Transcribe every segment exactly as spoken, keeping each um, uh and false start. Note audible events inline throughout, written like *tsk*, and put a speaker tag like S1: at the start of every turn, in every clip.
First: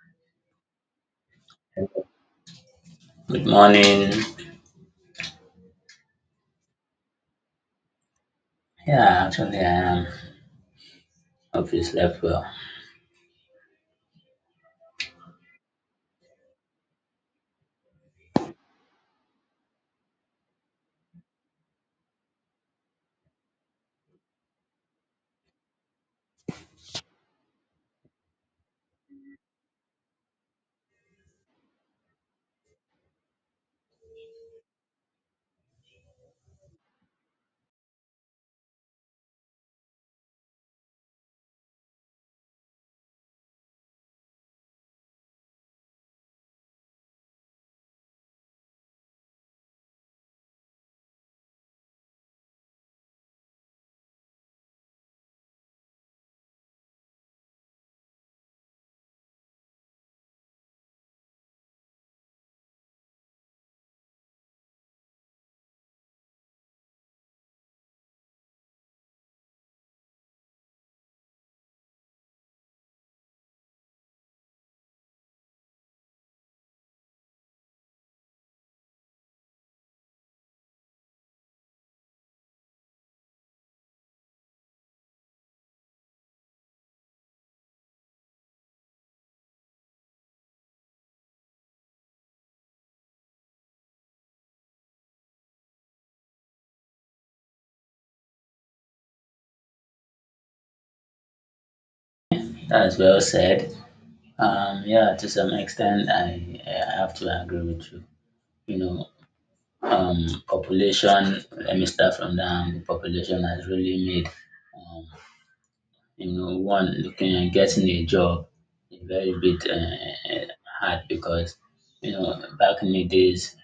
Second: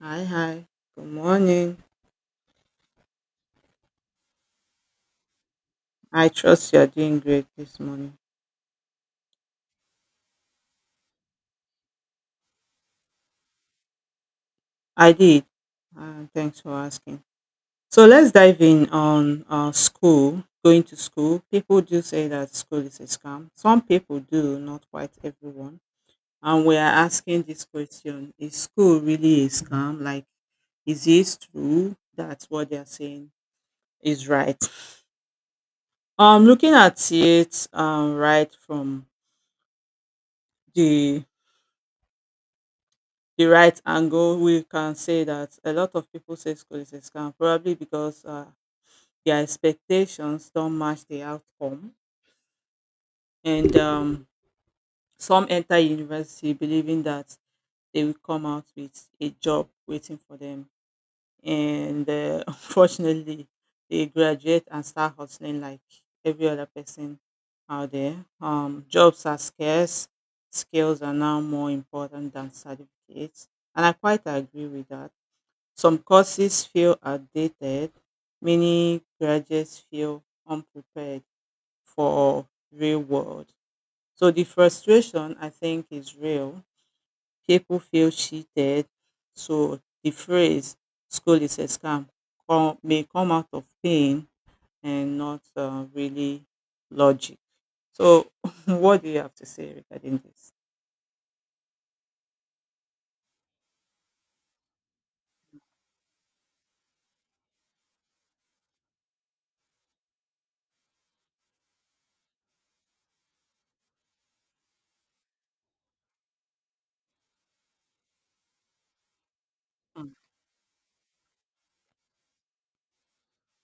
S1: Hi, hi. Good morning.
S2: Good morning.
S1: I trust you're doing great this morning.
S2: Yeah, actually, I am. Hope you slept well.
S1: I did. Uh, thanks for asking. So let's dive in on uh, school, going to school. People do say that school is a scam. Some people do, not quite everyone. And we are asking this question, is school really a scam? Like, is this true that what they're saying is right? Um, looking at it, um, right from the the right angle, we can say that a lot of people say school is a scam, probably because uh, their expectations don't match the outcome. And um, Some enter university believing that they will come out with a job waiting for them. And uh, *laughs* unfortunately, they graduate and start hustling like every other person out there. Um, jobs are scarce, skills are now more important than certificates. And I quite agree with that. Some courses feel outdated, many graduates feel unprepared for real world. So the frustration, I think, is real. People feel cheated. So the phrase school is a scam come, may come out of pain and not uh, really logic. So *laughs* what do you have to say regarding this?
S2: That is well said. Um, yeah, to some extent, I, I have to agree with you. You know, um, Population, let me start from that angle. Population has really made, um, you know, one looking at getting a job a very bit
S1: Mm,
S2: uh, hard because, you know, back in the days,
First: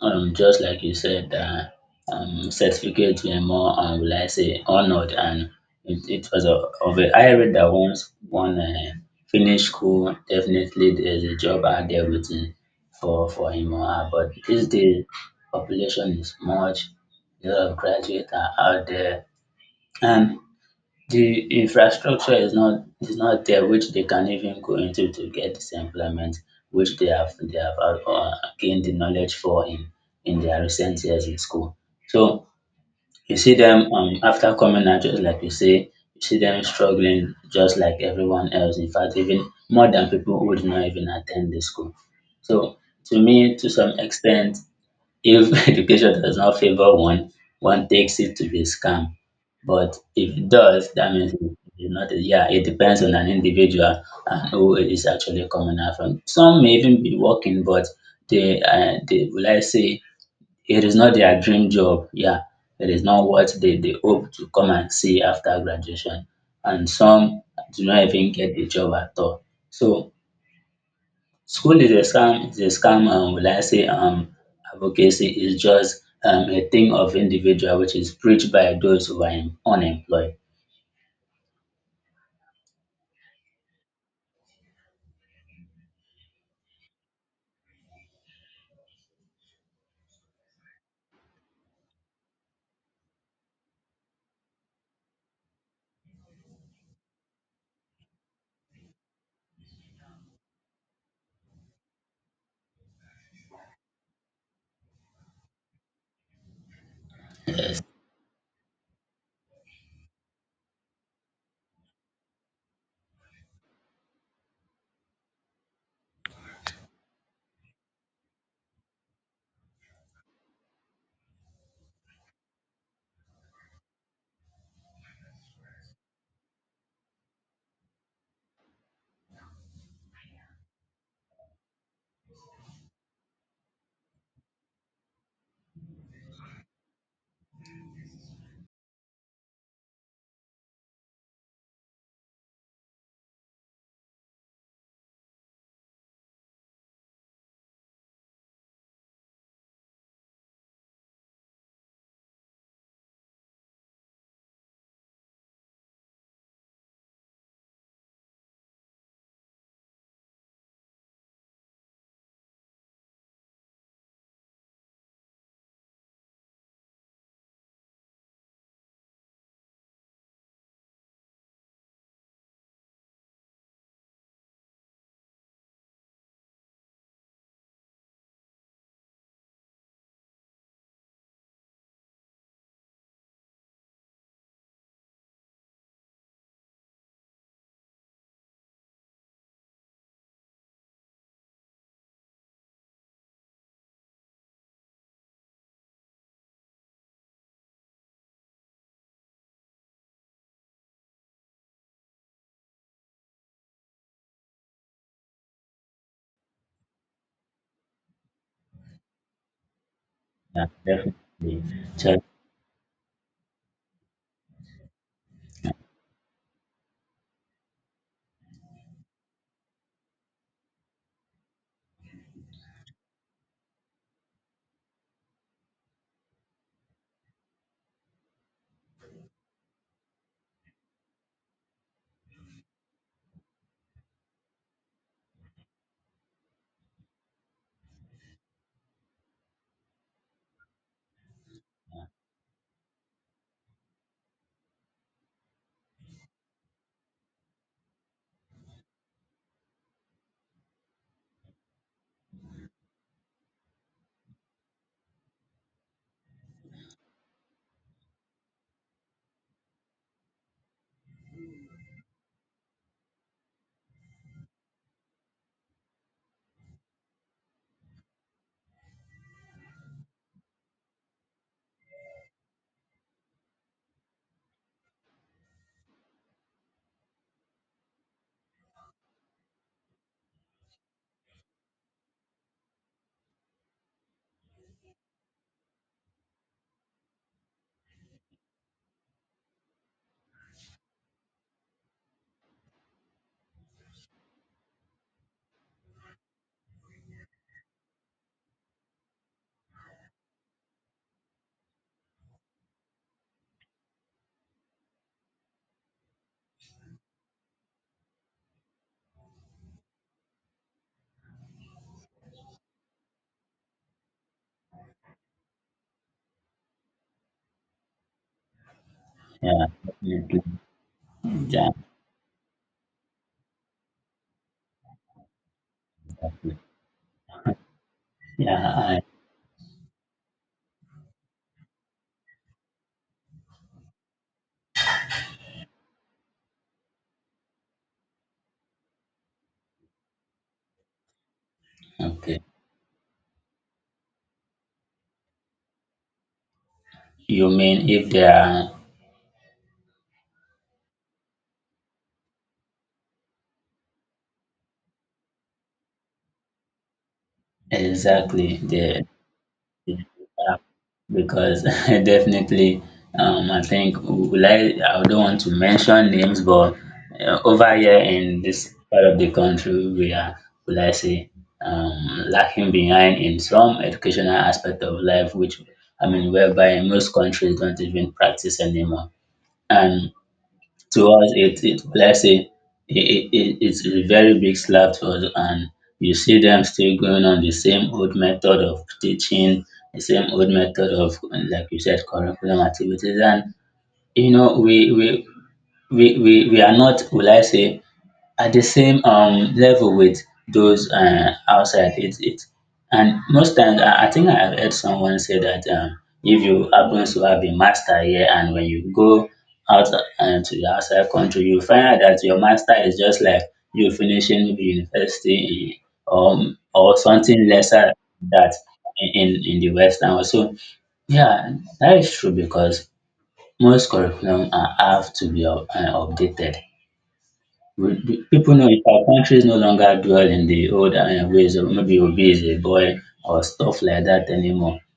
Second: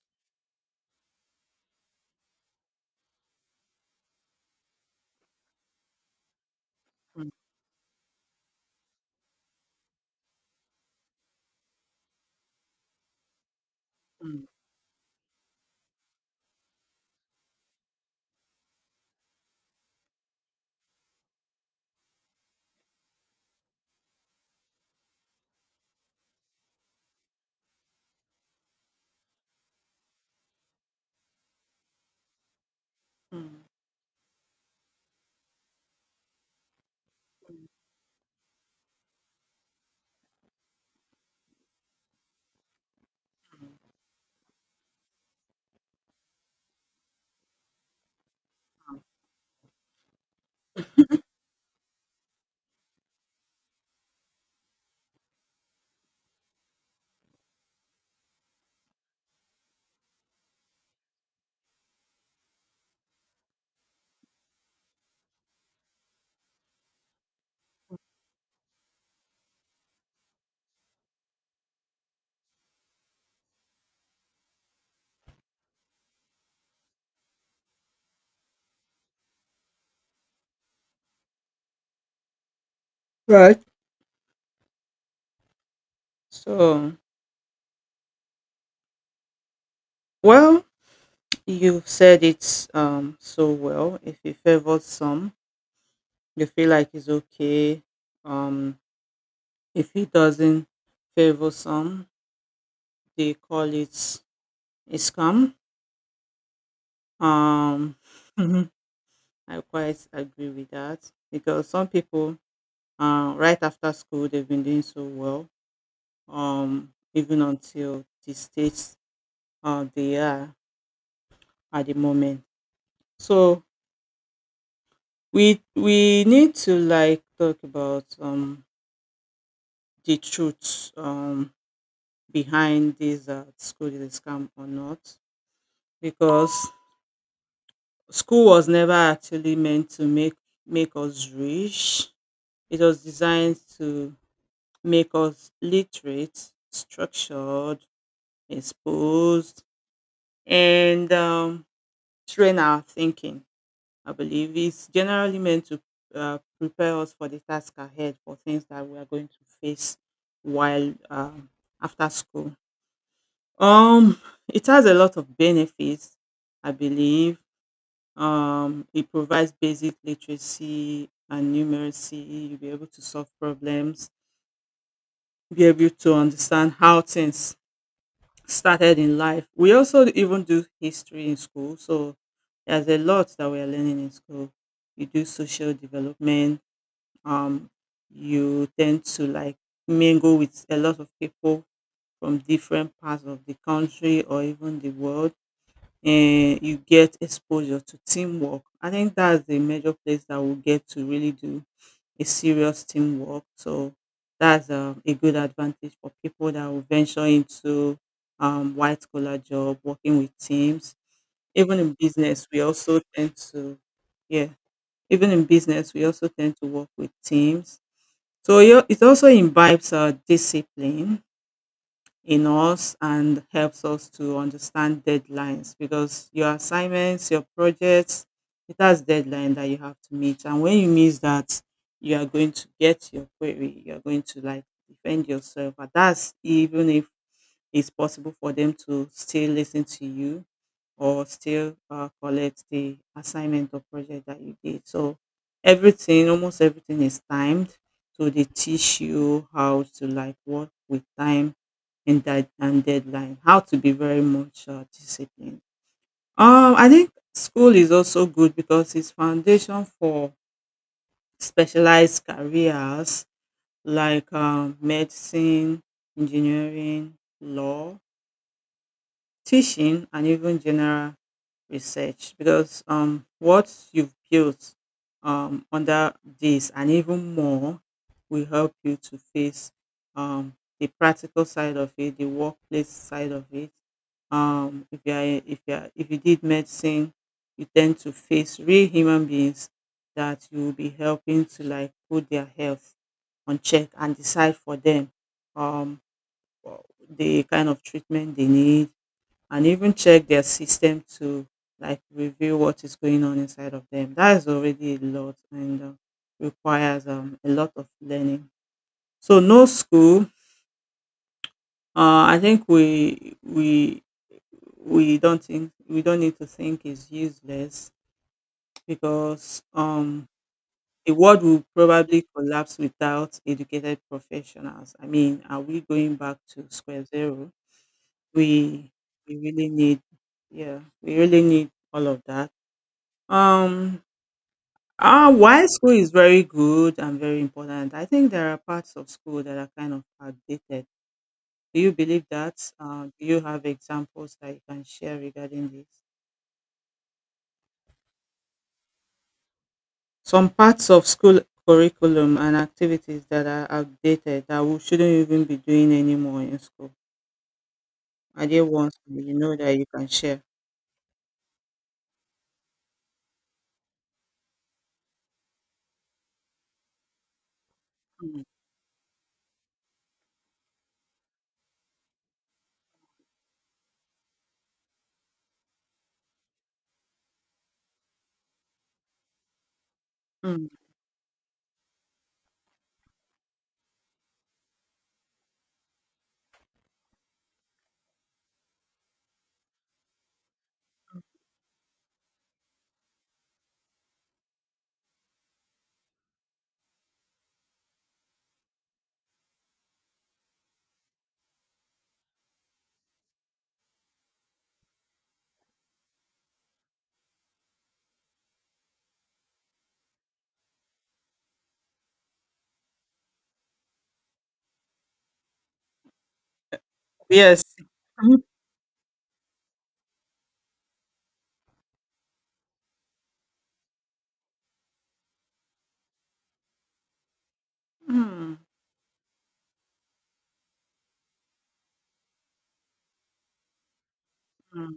S2: um just like you said that um certificate were more um will I say honored, and it, it was a of a
S1: mm,
S2: I read that once one uh, finished school, definitely there's a job out there waiting for for him or her. But
S1: mm,
S2: these days population is much, a lot of graduates are out there, and the infrastructure is not is not there which they can even go into to get this employment which they have they have uh, uh, gained the knowledge for in in their recent years in school. So you see
S1: mm.
S2: them, um, after coming out, just like you say, you see them struggling just like everyone else. In fact, even more than people who did not even attend the school. So to me, to some extent, if *laughs* education does not favor one, one takes it to be a scam. But if it does, that means it- it's not, yeah, it depends on an individual and who is actually coming out from. Some may even be working, but they, uh, they, will I say, it is not their dream job. Yeah, it is not what they, they hope to come and see after graduation. And some do not even get the job at all. So school is a scam, is a scam, and will I say um advocacy is just um a thing of individual which is preached by those who are em- unemployed.
S1: Right. So, well, you've said it um, so well. If he favors some, you feel like it's okay. Um, if he doesn't favor some, they call it a scam. Um, *laughs* I quite agree with that because some people, uh, right after school, they've been doing so well, um, even until the stage uh, they are at the moment. So we we need to like talk about um the truth, um, behind this, uh, school is a scam or not, because school was never actually meant to make make us rich. It was designed to make us literate, structured, exposed, and, um, train our thinking. I believe it's generally meant to uh, prepare us for the task ahead, for things that we are going to face while, um, after school. Um, it has a lot of benefits, I believe. Um, it provides basic literacy and numeracy. You'll be able to solve problems, be able to understand how things started in life. We also even do history in school, so there's a lot that we are learning in school. You do social development. Um, you tend to like mingle with a lot of people from different parts of the country or even the world. um you get exposure to teamwork. I think that's the major place that we get to really do a serious teamwork. So that's, um, a good advantage for people that will venture into, um, white collar job, working with
S2: Yeah,
S1: teams.
S2: definitely.
S1: Even in
S2: Check.
S1: business, we also tend to, yeah, even in business, we also tend to work with teams. So yo- it also imbibes uh, discipline in us and helps us to understand deadlines, because your assignments, your projects, it has deadline that you have to meet. And when you miss that, you are going to get your query. You're going to like defend yourself. And that's even if it's possible for them to still listen to you or still uh, collect the assignment or project that you did. So everything, almost everything is timed. So they teach you how to like work with time and that and deadline, how to be very much uh, disciplined. Um, I think school is also good because it's foundation for specialized careers like, um, medicine, engineering, law, teaching, and even general research, because um what you've built um under this and even more will help you to face um the practical side of it, the workplace side of it. Um if you are if you are, if you did medicine, you tend to face real human beings that you will be helping to like put their health on check and decide for them, um the kind of treatment they need, and even check their system to like review what is going on inside of them. That is already a lot and uh, requires, um, a lot of learning. So no school. Uh, I think we we we don't think we don't need to think is useless, because
S2: Yeah,
S1: um
S2: definitely.
S1: the world will
S2: Yeah,
S1: probably collapse without educated professionals. I mean, are we going back
S2: exactly.
S1: to square zero?
S2: Yeah,
S1: We
S2: I,
S1: we really need, yeah, we really need all of that. Um, uh, while school is very good and very important, I think there are parts of school that are kind of outdated. Do you believe
S2: okay.
S1: that? Uh, do you have examples that you can share regarding this?
S2: You mean if they are
S1: Some parts of school curriculum and activities that are outdated that we shouldn't even be doing anymore in school. Are
S2: exactly
S1: there ones
S2: there
S1: that you know that you can share?
S2: app because *laughs* I definitely. um, I think, will I, I don't want to mention names, but uh, over here in
S1: Mm,
S2: this part of the country, we are, will I say, um, lacking behind in some educational aspect of life, which, I mean, whereby most countries don't even practice anymore. And
S1: mm,
S2: to us it it, let's say, it, it, it- it's a very big slap to us. And you see them still going on the same old method of teaching, the same old method of, like you said, curriculum activities. And you know we we we, we, we are not, will I say, at the same um, level with those uh, outside. It, it, and most times, I, I think I have heard someone say that, um, if you happen to have a master here and when you go out uh, to the outside country, you find out that your master is just like you finishing maybe university, eh, um, or something
S1: yes.
S2: lesser than
S1: Mhm.
S2: that, in, in, in the Western world. So yeah, that is true because most curriculum uh, have to be up, uh, updated. We- we- People
S1: Mm,
S2: know, if our countries no longer dwell in the old uh, ways of maybe Obi is a boy or stuff like that anymore.
S1: mm,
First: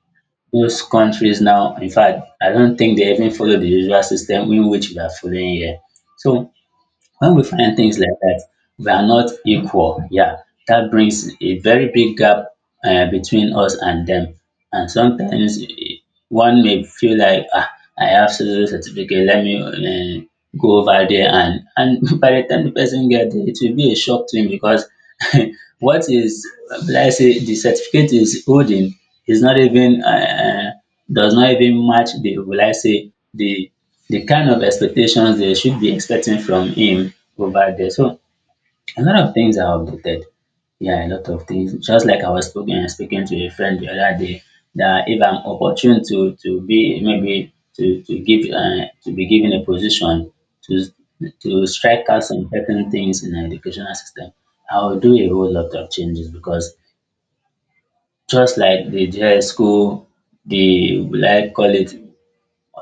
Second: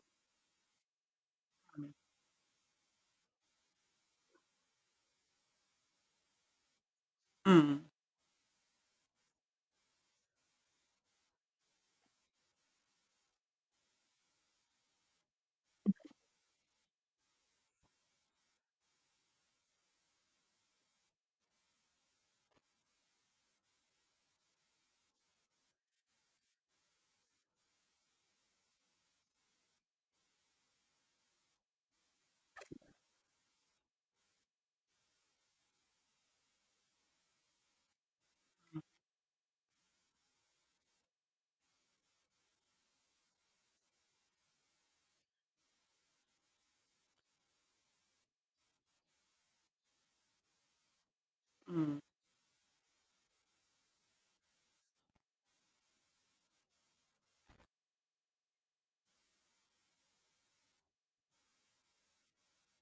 S2: Those countries now, in
S1: mm,
S2: fact, I don't think they even follow the usual system in which we are following here. So when we find
S1: mm,
S2: things like that, we are not equal. Yeah, that brings a very big gap uh, between us and them. And sometimes, eh, one may feel like, ah, I have social certificate, let me uh, go over there. And, and *laughs* by the time the person gets there, it will be a shock to him because *laughs* what is, let's say, the certificate is holding is not even, uh, uh, does not even match the, will I say, the the kind of expectations they should be expecting from him over there. So a lot of things are outdated. Yeah, a lot of things. Just like I was speaking speaking to a friend the other day, that if I'm opportune to to be, maybe to to give uh, to be given a position to to
S1: mm,
S2: strike out some certain things in the educational system, I will do a whole lot of changes, because just like the dress school, the, will I call it,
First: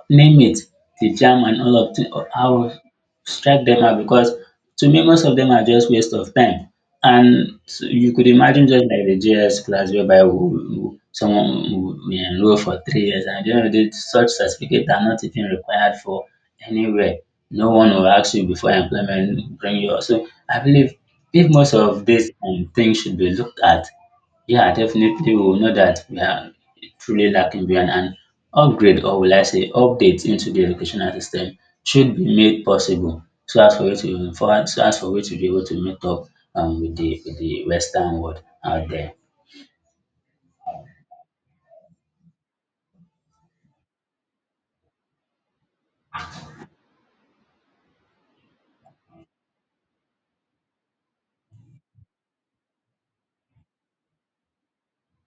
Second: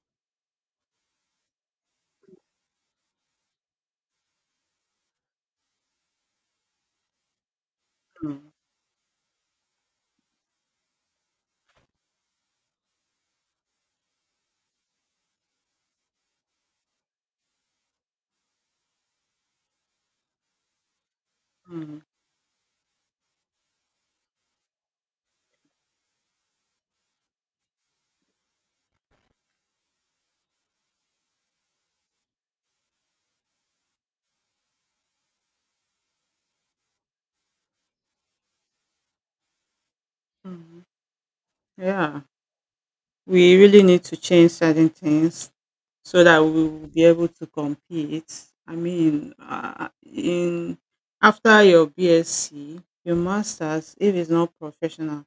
S2: name it, the jam and all of the, I will strike them out, because to me most of them are just waste of time. And so you could
S1: mm,
S2: imagine, just like the J S class whereby, we, we, someone will will enroll for three years, and at the end of the day such certificate are not even required for anywhere. No one will ask you, before employment, bring you. So I believe, if most
S1: mm,
S2: of these um, things should be looked at, yeah, definitely, we will know that we are truly lacking behind, and upgrade, or will I say updates, into the educational system should be made possible, so as for it to, for, so as for it to be able to meet up um, with the with the Western world out there.
S1: mm. Yeah. We really need to change certain things so that we will be able to compete. I mean, uh, in after your BSc, your master's, if it's not professional,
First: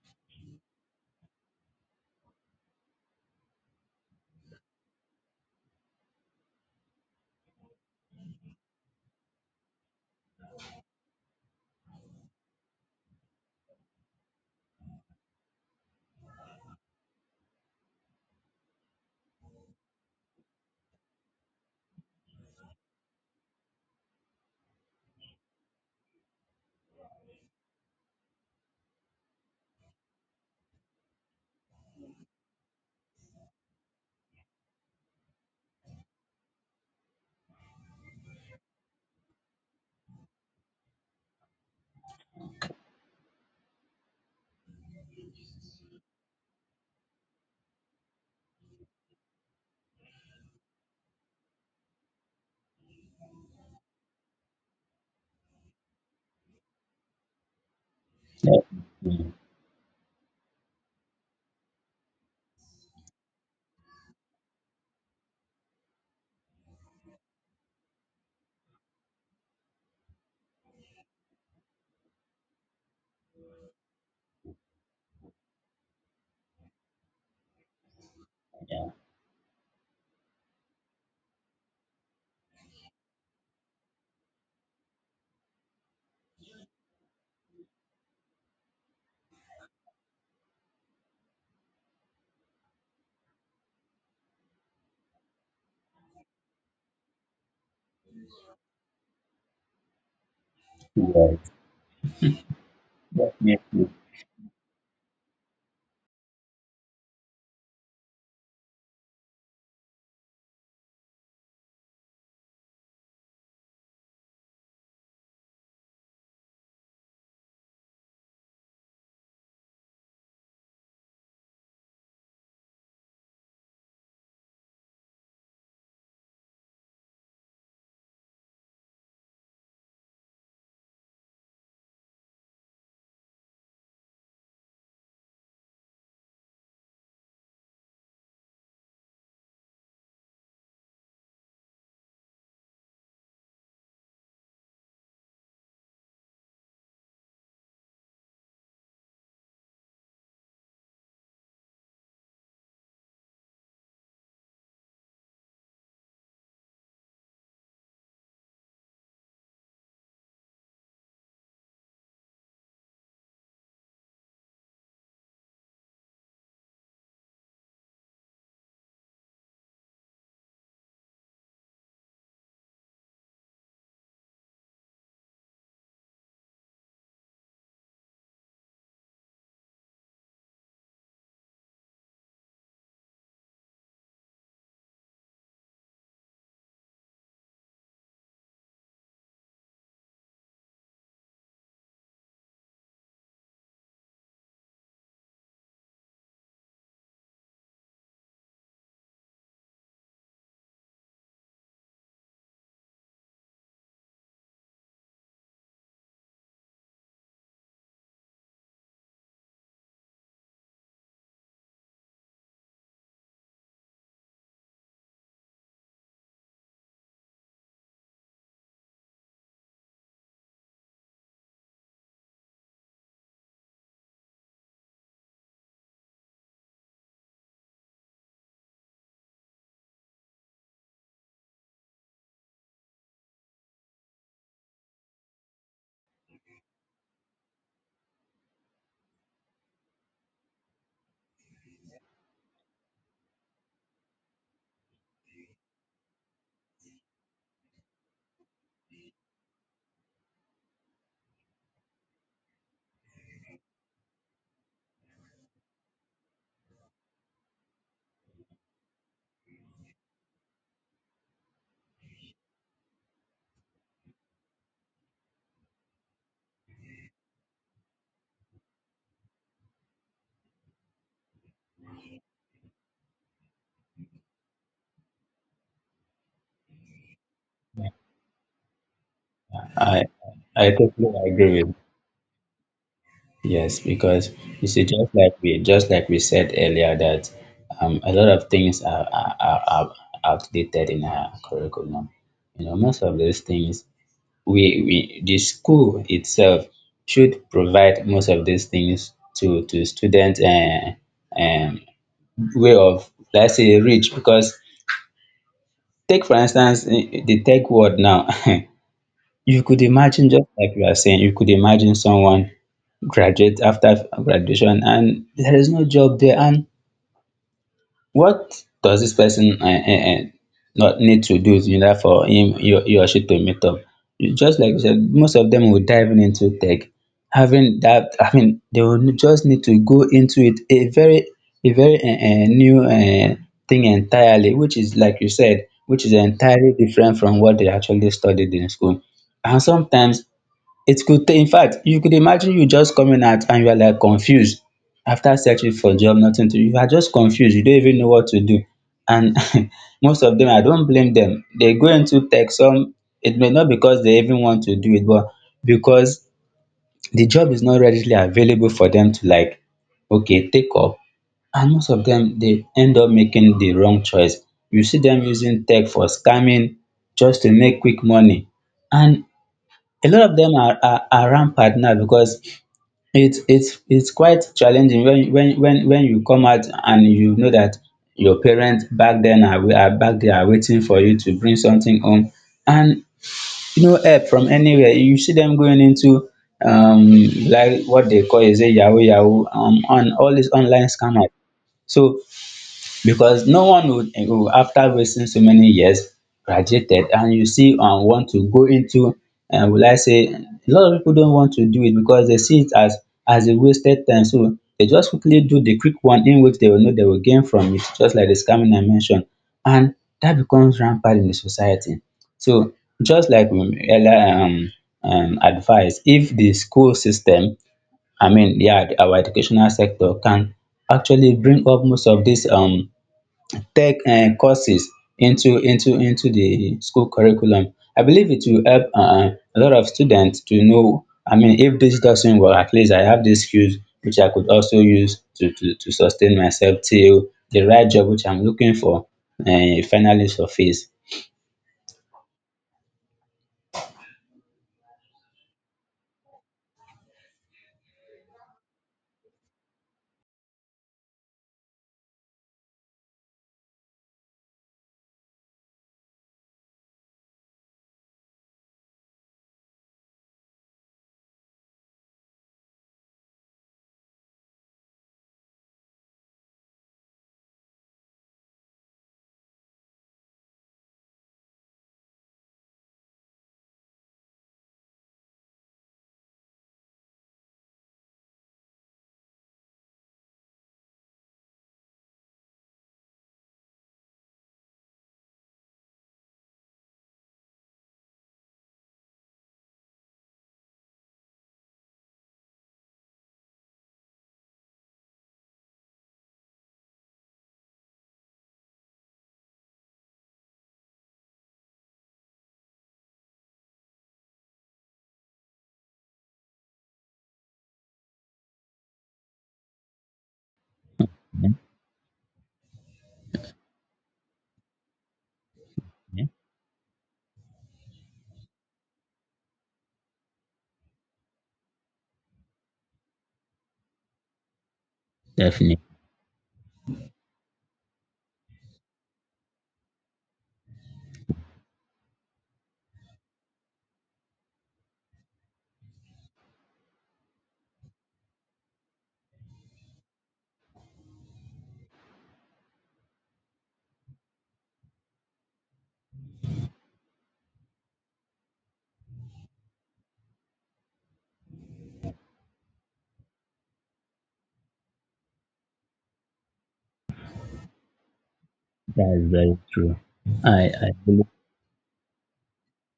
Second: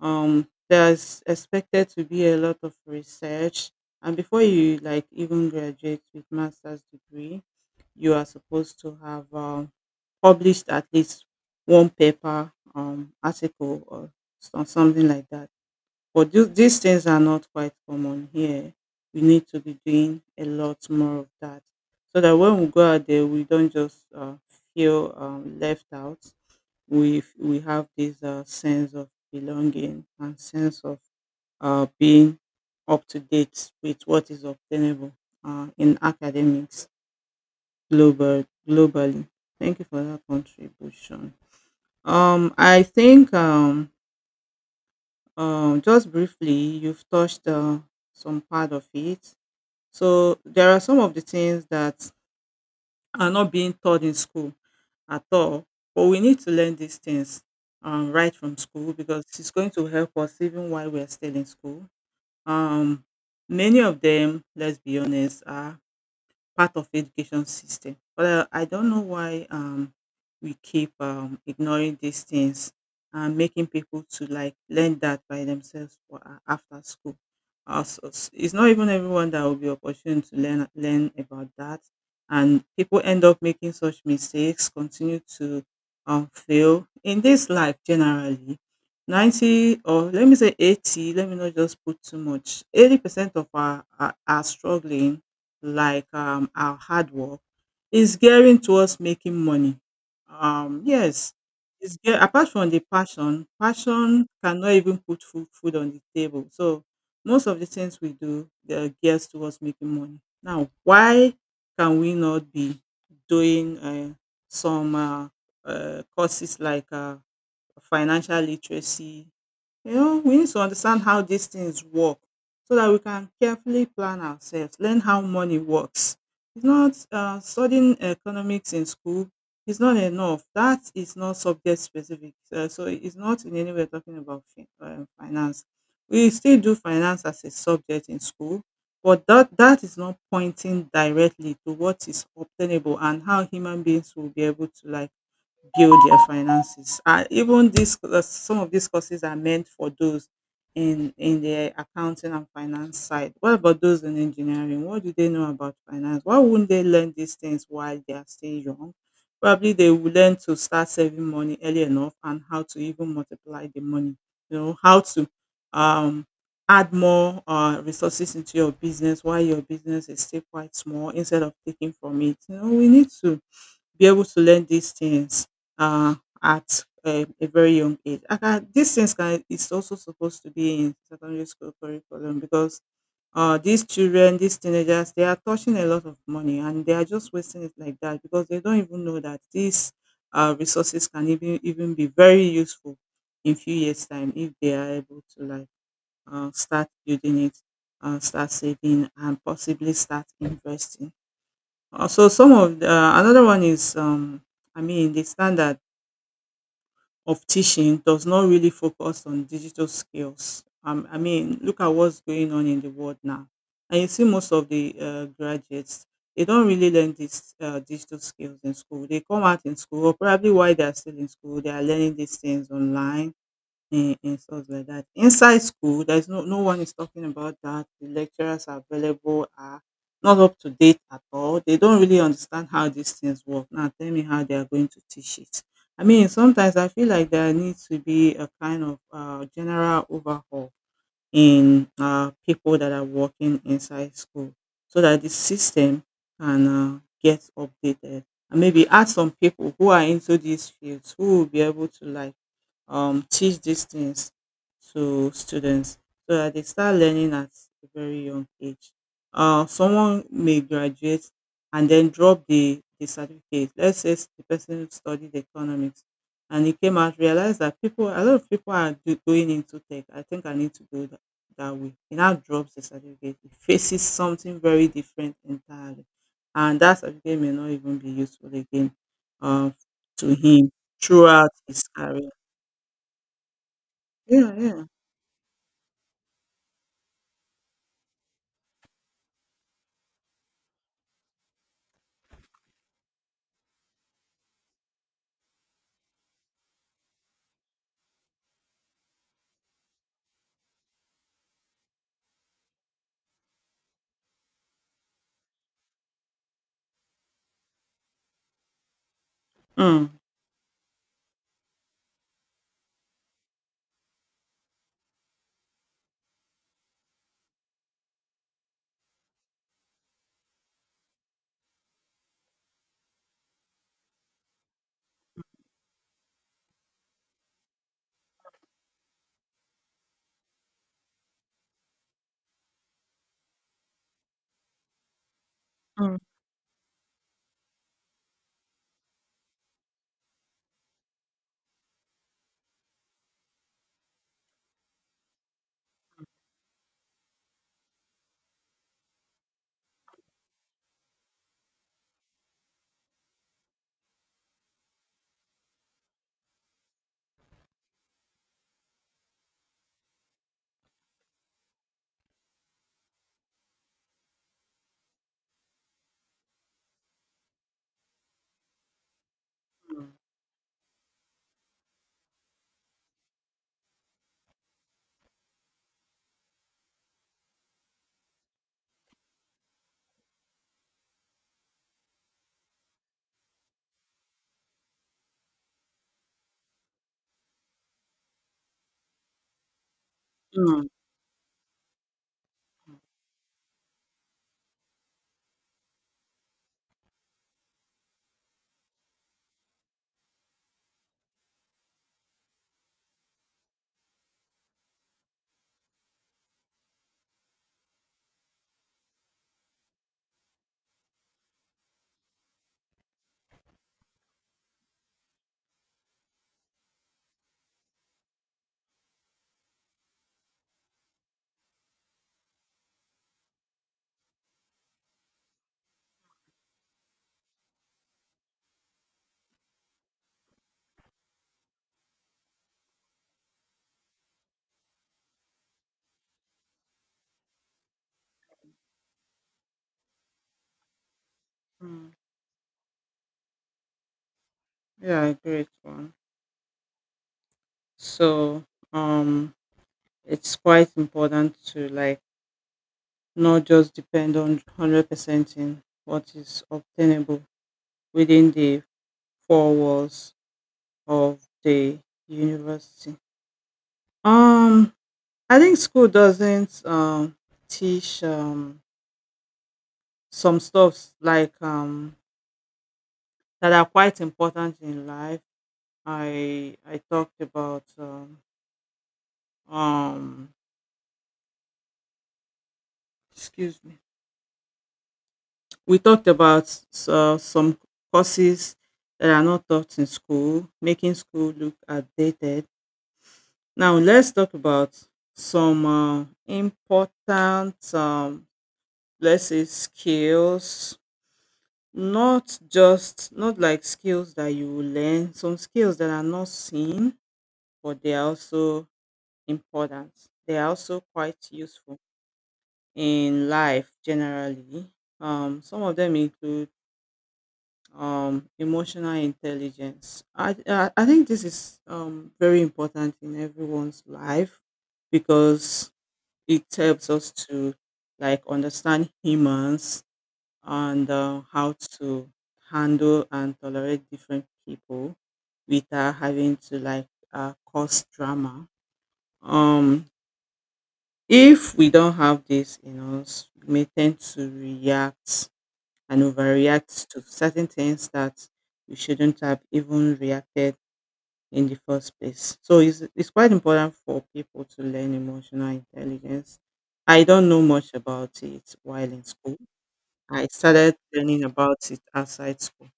S1: um, there's expected to be a lot of research, and before you like even graduate with master's degree, you are supposed to have, um, published at least one paper, um, article, or some- something like that, but tho- these things are not quite common here. We need to be doing a lot more of that, so that when we go out there, we don't just uh, feel, um, left out. We f- we have this uh, sense of belonging and sense of uh, being up to date with what is obtainable uh, in academics, global globally. Thank you for that contribution. Um, I think um, Um, just briefly, you've touched uh, some part of it. So there are some of the things that are not being taught in school at all, but we need to learn these things, um, right from school because
S2: Definitely.
S1: it's going to help us even while we are still in school. Um, many of them, let's be honest, are part of education system. But uh, I don't know why, um, we keep, um, ignoring these things and making people to like learn that by themselves for, uh, after school. Uh, so s- it's not
S2: Yeah.
S1: even everyone that will be opportune to learn learn about that, and people end up making such mistakes, continue to, um, fail in this life generally. ninety, or let me say eighty, let me not just put too much, eighty percent of our are, are struggling like, um, our hard work is gearing towards making money. Um, yes,
S2: Yes,
S1: it's ge- apart from the passion,
S2: definitely.
S1: passion cannot even put food, food on the table. So most of the things we do, they're geared towards making money. Now, why can we not be doing, uh, some, uh, uh, courses like, uh, financial literacy? You know, we need to understand how these things work so that we can carefully plan ourselves, learn how money works. It's not, uh, studying economics in school is not enough. That is not subject specific. Uh, so it's not in any way talking about fin- uh, finance. We still do finance as a subject in school, but that that is not pointing directly to what is obtainable and how human beings will be able to like build their finances. And even this, uh, some of these courses are meant for those in in the accounting and finance side. What about those in engineering? What do they know about finance? Why wouldn't they learn these things while they are still young? Probably they will learn to start saving money early enough, and how to even multiply the money. You know, how to um add more, uh, resources into your business while your business is still quite small, instead of taking from it. You know, we need to be able to learn these things, uh, at a, a very young age. I can, these things can is also supposed to be in secondary school curriculum, because uh, these children, these teenagers, they are touching a lot of money and they are just wasting it like that, because they don't even know that these, uh, resources can even even be very useful in few years time, if they are able to like, uh, start building it, uh, start saving, and possibly start investing. Also, some of the, uh, another one is, um, I mean, the standard of teaching does not really focus on digital skills. Um, I mean, look at what's going on in the world now, and you see most of the, uh, graduates, they don't really learn these, uh, digital skills in school. They come out in school, or probably while they are still in school, they are learning these things online and and stuff like that. Inside school, there's no no one is talking about that. The lecturers are available are not up to date at all. They don't really understand how these things work. Now tell me how they are going to teach it. I mean, sometimes I feel like there needs to be a kind of uh, general overhaul in uh, people that are working inside school so that the system can uh, get updated, and maybe add some people who are into these fields who will be able to like um, teach these things to students so that they start learning at a very young age. Uh, someone may graduate and then drop the, the certificate. Let's say s- the person studied economics, and he came out, realized that people, a lot of people are do, going into tech. I think I need to go that, that way. He now drops the certificate. He faces something very different entirely. And that certificate may not even be useful again uh,
S2: I
S1: to
S2: I
S1: him
S2: totally
S1: throughout
S2: agree with.
S1: his career.
S2: Yes, because
S1: Yeah,
S2: you
S1: yeah.
S2: see, just like we, just like we said earlier, that um, a lot of things are, are, are, are outdated in our curriculum. You know, most of those things, we, we the school itself should provide most of these things to to students, and um, way of, let's say, reach. Because take for instance, eh, the tech world now. *laughs* You could
S1: Mm,
S2: imagine, just like you are saying, you could imagine someone graduate, after graduation and there is no job there, and what does this person uh, uh, uh, not need to do in order for him, you you he or she, to meet up. You- just like you said, most of them will dive in into tech, having that, I mean, they will just need to go into it, a very a very uh, uh, new uh, thing entirely, which is, like you said, which is
S1: mm,
S2: entirely different from what they actually studied in school. And sometimes it could take, in fact, you could imagine you just coming out and you are like confused. After searching for job, nothing to, you are just confused, you don't even know what to do. And *laughs* most of them, I don't blame them, they go into tech. Some, it may not because they even want to do it, but because the job is not readily available for them to, like, okay, take up. And most of them, they end up making the wrong choice. You see them using tech for scamming, just to make quick money. And a
S1: mm,
S2: lot of them are, are, are rampant now, because it's it's it's quite challenging when when when when you come out and you know that your parents back then are, wai- are back there are waiting for you to bring something home and no help from anywhere. You see them going into, um like what they call is a yahoo yahoo, um on all these online
S1: mm,
S2: scammers. So because no one would, would after wasting so many years, graduated, and you see, um want to go into, um will I say, a lot of people don't want to do it because they see it as as a wasted time, so they just quickly do the quick one in which they will know they will gain from it, just like the scamming I mentioned. And that becomes rampant in the society. So just like we earlier, um um advised, if the school system, I mean, yeah, our educational sector can actually bring up most of these um tech um courses into into into the school curriculum. I believe it will help um a lot of students to know, I mean, if this doesn't work, at least I have these skills which I could also use to to to sustain myself till the right job which I'm looking for um finally surface.
S1: mm. Yeah, I agree with one. So, um, it's quite important to like not just depend on one hundred percent in what is obtainable within the four walls of the university. Um, I think school doesn't um teach um some stuffs like um that are quite important in life. I I talked about um um excuse me, we talked about uh, some courses that are not taught in school, making school look outdated. Now let's talk about some uh, important um, let's say skills. Not just not like skills that you will learn, some skills that are not seen but they are also important, they are also quite
S2: Mhm.
S1: useful in life generally. Um, some of them
S2: Yeah,
S1: include um, emotional intelligence. I, I I think this is um, very important in everyone's life,
S2: definitely.
S1: because it helps us to like understand humans, and uh, how to handle and tolerate different people without having to like uh, cause drama. Um, if we don't have this in us, we may tend to react and overreact to certain things that you shouldn't have even reacted in the first place. So it's, it's quite important for people to learn emotional intelligence. I don't know much about it while in school. I
S2: I
S1: started learning about it outside school.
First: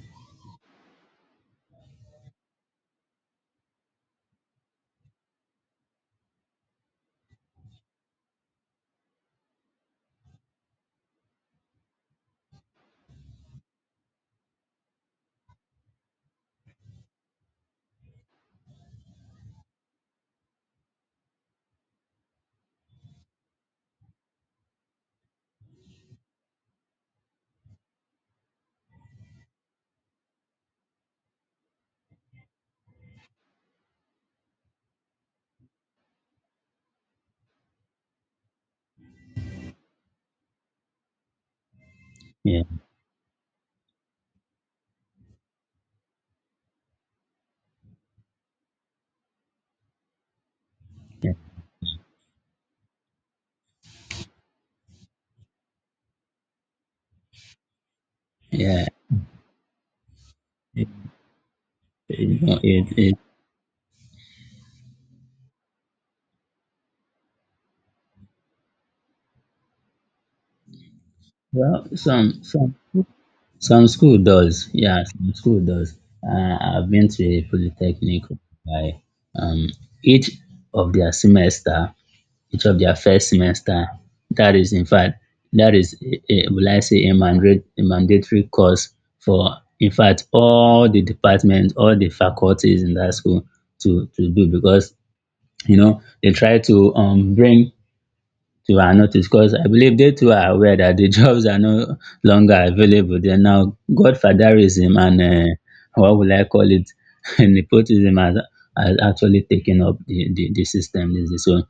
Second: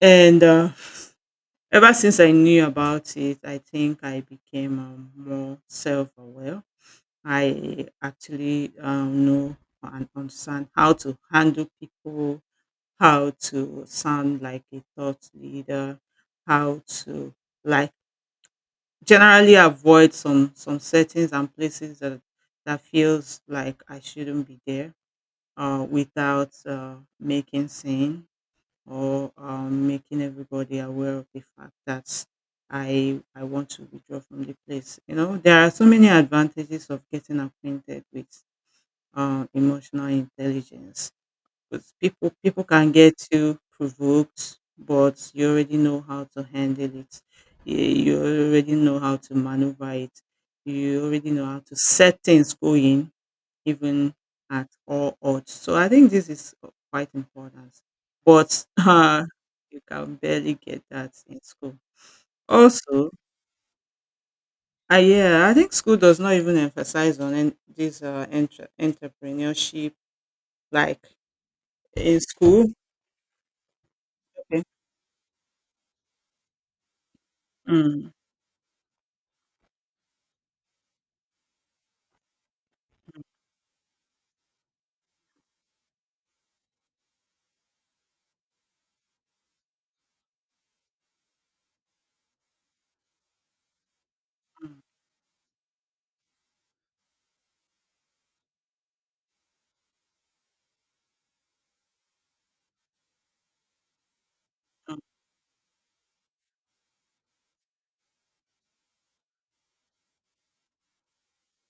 S1: And uh, ever since I knew about it, I think I became um, more self aware. I actually um, know and understand how to handle people, how to sound like a thought leader, how to like generally avoid some some settings and places that that feels like I shouldn't be there, uh, without uh, making scene or um, making everybody aware of the fact that I I want to withdraw from the place. You know, there are so many advantages of getting acquainted with uh, emotional intelligence. 'Cause people
S2: Yeah,
S1: people can get too provoked, but you already know how to handle it. Y- You already know how to maneuver it. You already
S2: yeah,
S1: know how to set things going even at all odds. So I think this is quite important. But *laughs*
S2: yeah.
S1: uh, you can barely
S2: It,
S1: get
S2: it,
S1: that in school.
S2: you know, it,
S1: Also,
S2: it,
S1: uh, yeah, I think school does not even emphasize on en- this uh, entre- entrepreneurship like
S2: well,
S1: in
S2: some
S1: school.
S2: some Some school
S1: Okay.
S2: does, yeah, some school does. Uh, I've been to a
S1: Mm,
S2: polytechnic by, um, each of their semester, each of their first semester. That is, in fact, that is, a, a- will I say, a, mandate, a mandatory course for, in fact, all the departments, all the faculties in that school to to do. Because you know they try to um bring to our notice, because I believe they too are aware that the *laughs* jobs are no longer available. They're now godfatherism,
S1: mm,
S2: and uh, what will I call it? *laughs* Nepotism has, has actually taken up the, the, the system. This is- So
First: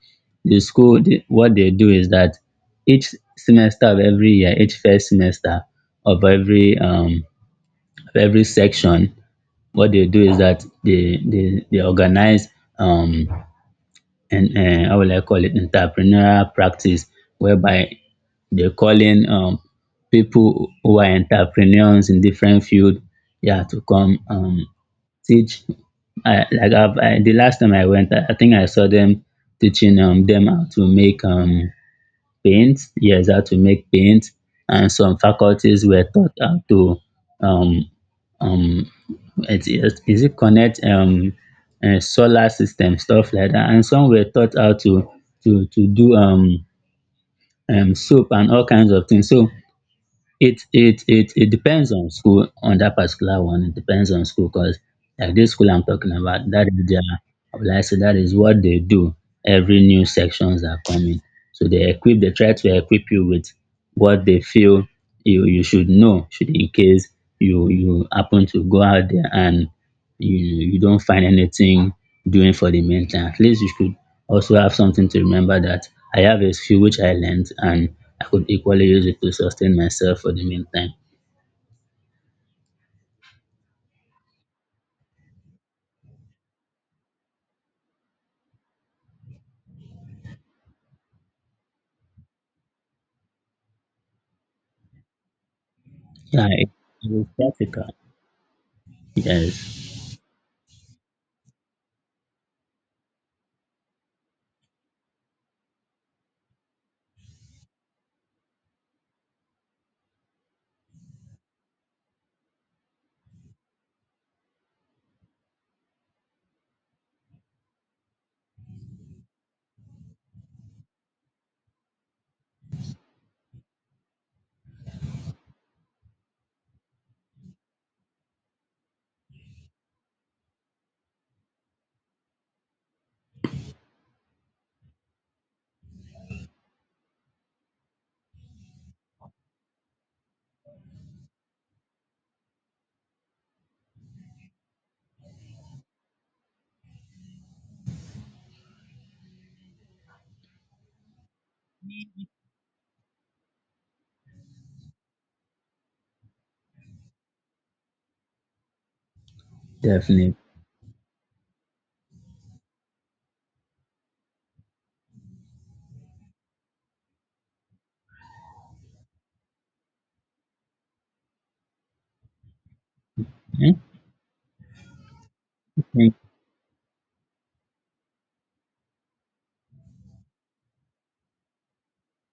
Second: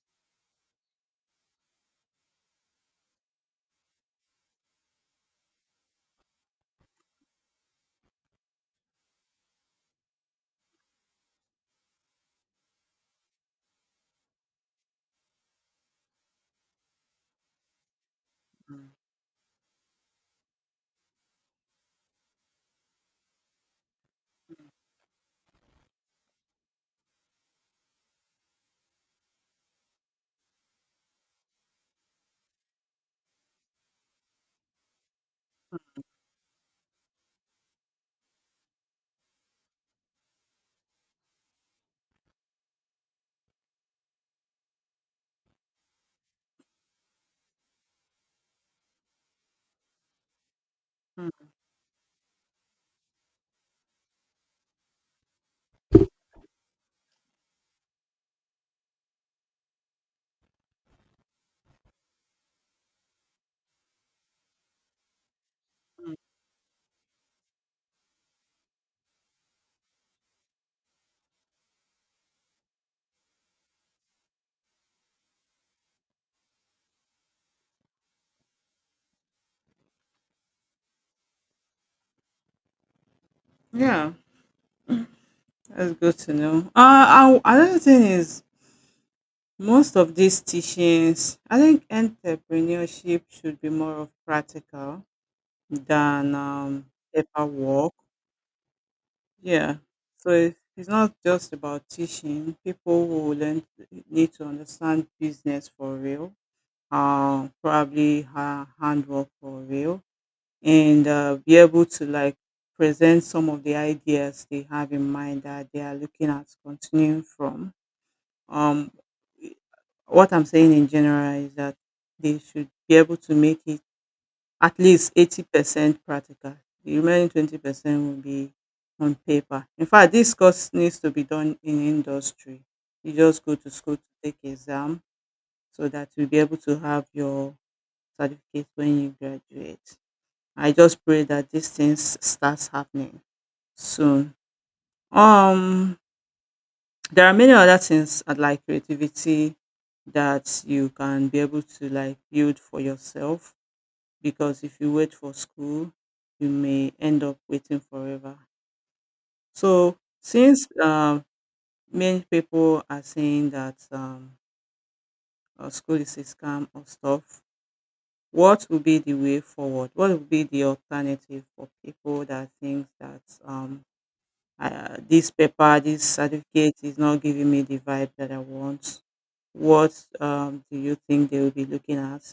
S2: the school, the, what they do is that each semester of every year, each first semester of every um, of every section, what they do is that they they, they organize um, and uh, how will I call it, entrepreneurial practice whereby they're
S1: Mm,
S2: calling um, people who are entrepreneurs in different field, yeah, to come, um, teach. I, like I've, I, The last time I went, I, I think I saw them teaching um, them how to make um, paint. Yes, how to make paint, and some faculties were taught how to um, um, it, it, is it connect um, uh, solar system, stuff like that, and some were taught how to to to do um, um, soap and all kinds of things. So it it it
S1: mm,
S2: it depends on school on that particular one. It depends on school because like this school I'm talking about, that is their, like I said, that is what they do. Every new sections are coming, so they equip. They try to equip you with what they feel you you should
S1: mm.
S2: know, should in case you you happen to go out there and you you don't find anything doing for the meantime, at least you should also have something to remember that I have a skill which I learned and I could equally use it to sustain myself for the meantime.
S1: Yeah, that's good to know. Uh, I, another thing is most of these teachings, I think entrepreneurship should be more of practical than
S2: Yeah, it,
S1: um,
S2: it is practical.
S1: paperwork. Yeah,
S2: Yes,
S1: so it, it's not just about teaching. People who learn need to understand business for real. Uh, probably ha- handwork for real, and uh, be able to like present some of the ideas they have in mind that they are looking at continuing from. Um, what I'm saying in general is that they should be able to make it at least eighty percent practical. The remaining twenty percent will be on paper. In fact, this course needs to be done in industry. You just go to school to take exam so that you'll be able to have your certificate when you graduate. I just pray that these things starts happening soon. Um, there are many other things uh, like creativity that you can be able to like build for yourself, because if you wait for school, you may end up waiting forever. So
S2: definitely.
S1: since um, many people are saying that um, uh, school is a scam or stuff, what will be the way forward? What will be the alternative for people that think that
S2: Eh?
S1: um, uh, this paper, this
S2: Mm.
S1: certificate is not giving me the vibe that I want. What um, do you think they will be looking at?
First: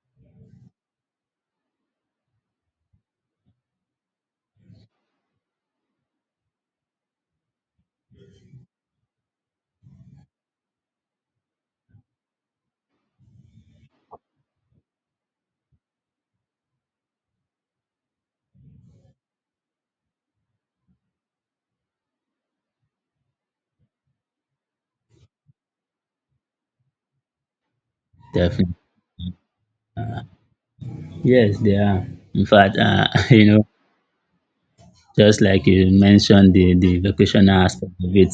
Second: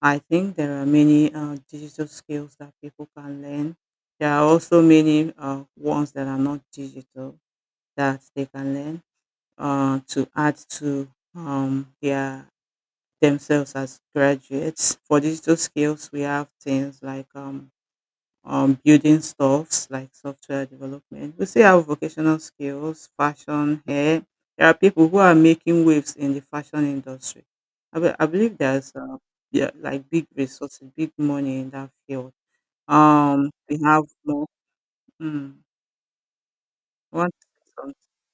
S1: I think there are many uh, digital skills that people can learn. There are also many uh, ones that are not digital that they can learn uh, to add to um, their themselves as graduates. For digital skills, we have things like um, um, building stuffs like software development. We still have vocational skills, fashion, hair. There are people who are making waves in the fashion industry. I, be- I believe
S2: Definitely.
S1: there's uh, yeah, like big resources, big
S2: Yes,
S1: money in
S2: they
S1: that
S2: are.
S1: field.
S2: In fact, uh, *laughs* you
S1: Um,
S2: know,
S1: we have more.
S2: just
S1: Mm,
S2: like you mentioned the, the
S1: want to
S2: vocational
S1: say
S2: aspect
S1: something?
S2: of it,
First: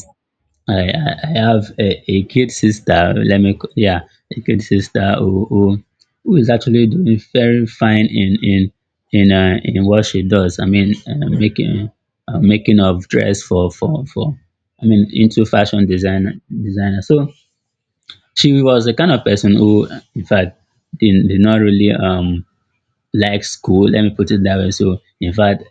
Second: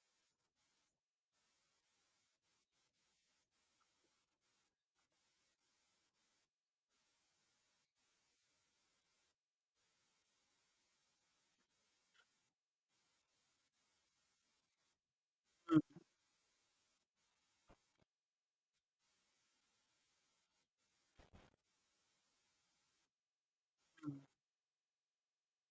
S2: I I I have a, a kid sister. Let me c- yeah, a kid sister who, who who is actually doing very fine in in in uh, in what she does. I mean, uh, making uh, making of dress for for for. I mean, into
S1: Mm,
S2: fashion design designer. So she was the kind of person who, in fact, did, did not really um like school, let me put it that way. So, in fact,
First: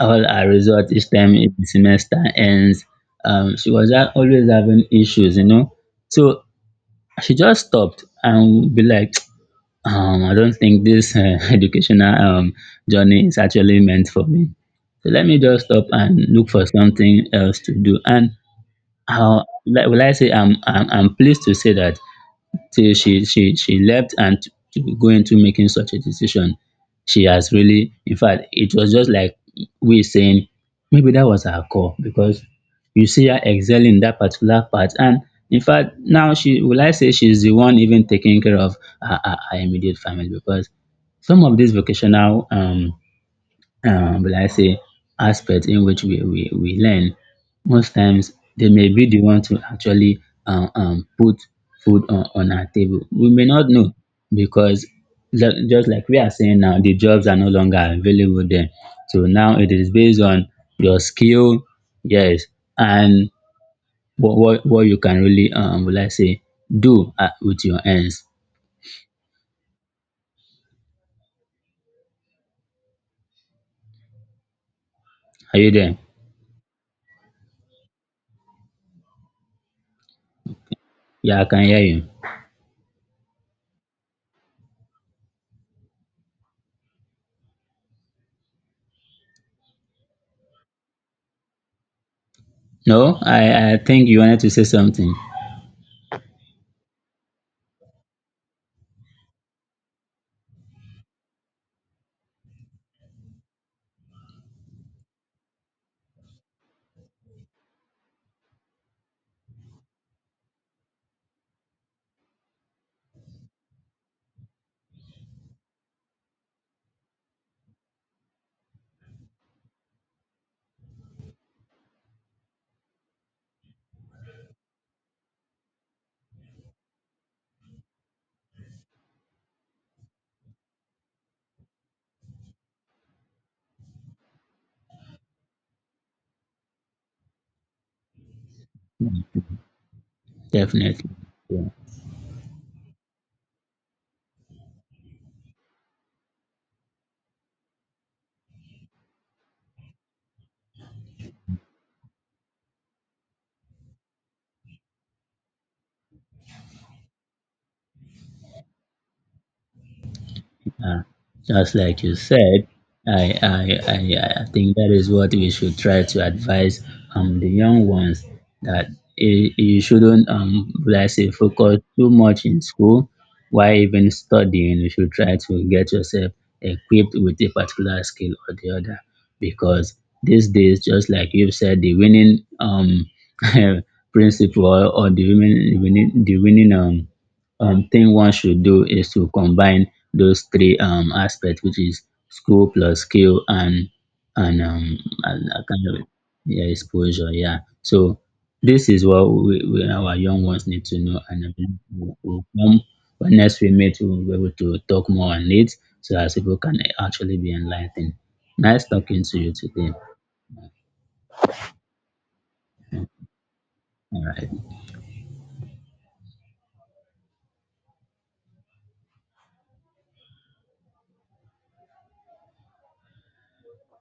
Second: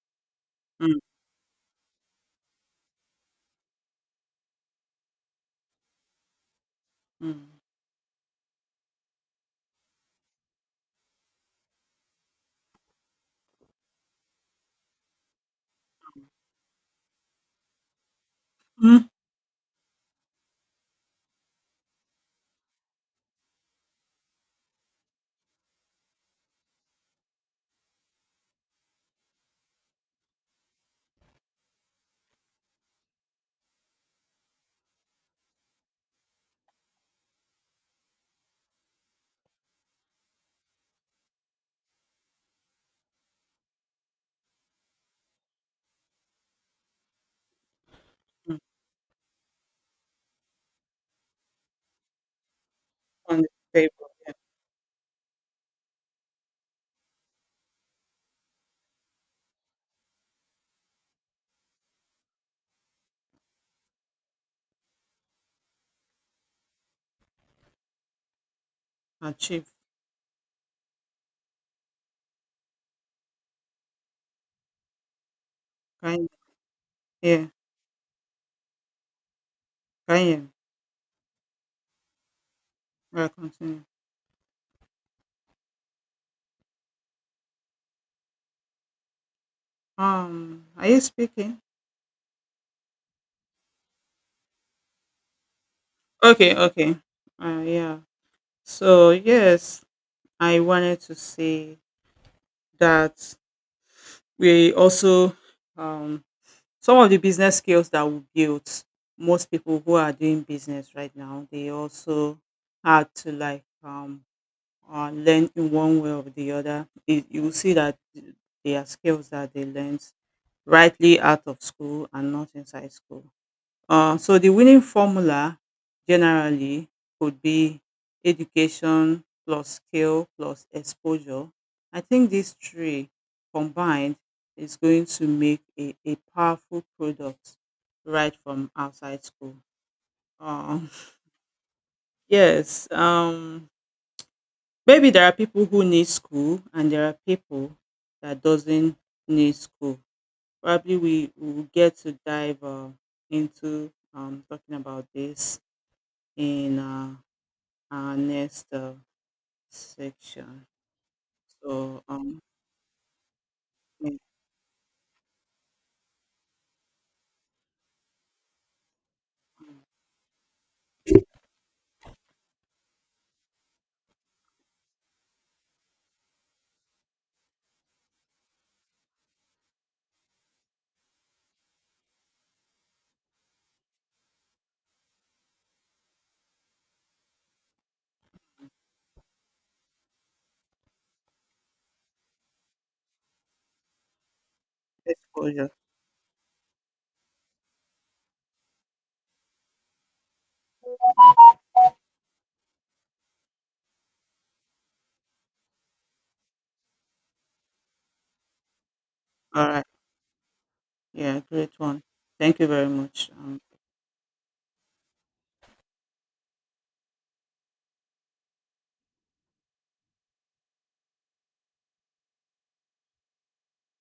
S2: all her result
S1: mm,
S2: each time the semester ends, um, she was ha- always having issues, you know. So she
S1: mm,
S2: just stopped and be like, *tsk* um, I don't think this uh, *laughs* educational um, journey is actually meant for me. So let me just stop and look for something else to do. And
S1: mm,
S2: how, like, will I say, I'm, I'm, I'm pleased to say that till she she she left and to to go into making such a decision, she has really, in fact, it was just like we saying maybe that was her call because you see her excelling in that particular part. And in fact, now she, will I say, she's the one even taking care of her, her, her immediate family because some of these vocational um um, will I say, aspect in which we, we, we learn, most times
S1: mm,
S2: they may be the one to actually um, um, put food on, on our table. We
S1: on
S2: may
S1: the
S2: not know
S1: table.
S2: because ju- just like we are saying now, the jobs are no longer available then. So now it is based on your skill, yes, and what, what, what you can really, um, will I say, do uh, with your hands.
S1: Achieve.
S2: Are you there?
S1: Can Yeah, can.
S2: Yeah, I can hear you.
S1: Well, continue. Um, are you speaking?
S2: No, I, I think you wanted to say something.
S1: Okay, okay. Uh, yeah. So yes, I wanted to say that we also um, some of the business skills that we built. Most people who are doing business right now, they also had to like um, uh, learn in one way or the other. It, you will see that they are skills that they learned rightly out of school and not inside school. Uh, so the winning formula generally could be education plus skill plus exposure. I think these three combined is going to make a, a powerful product right from outside school. Uh,
S2: Definitely.
S1: *laughs* yes, um, maybe there are people who need school, and there are people that doesn't need school. Probably we we will get to dive uh, into um, talking about this in uh, our next uh, section.
S2: Uh, just
S1: So
S2: like you
S1: um,
S2: said, I, I,
S1: yeah,
S2: I, I think that is what we should try to advise um, the young ones that you you shouldn't, um, let's say, focus too much in school. Why even studying? You should try to get yourself equipped with a particular skill or the other. Because these days, just like you've said, the winning um, *laughs* principle or the winning, the winning, the winning um, um, thing one should do is to combine those three um, aspects, which is school plus skill and and um and a
S1: exposure.
S2: kind of, yeah, exposure. Yeah. So this is what we, we our young ones need to know, and I believe we'll, we'll come when next we meet, we'll be able to talk more on it, so as people can actually be enlightened. Nice talking to you
S1: All right.
S2: today.
S1: Yeah, great one. Thank you very much. Um,
S2: All right.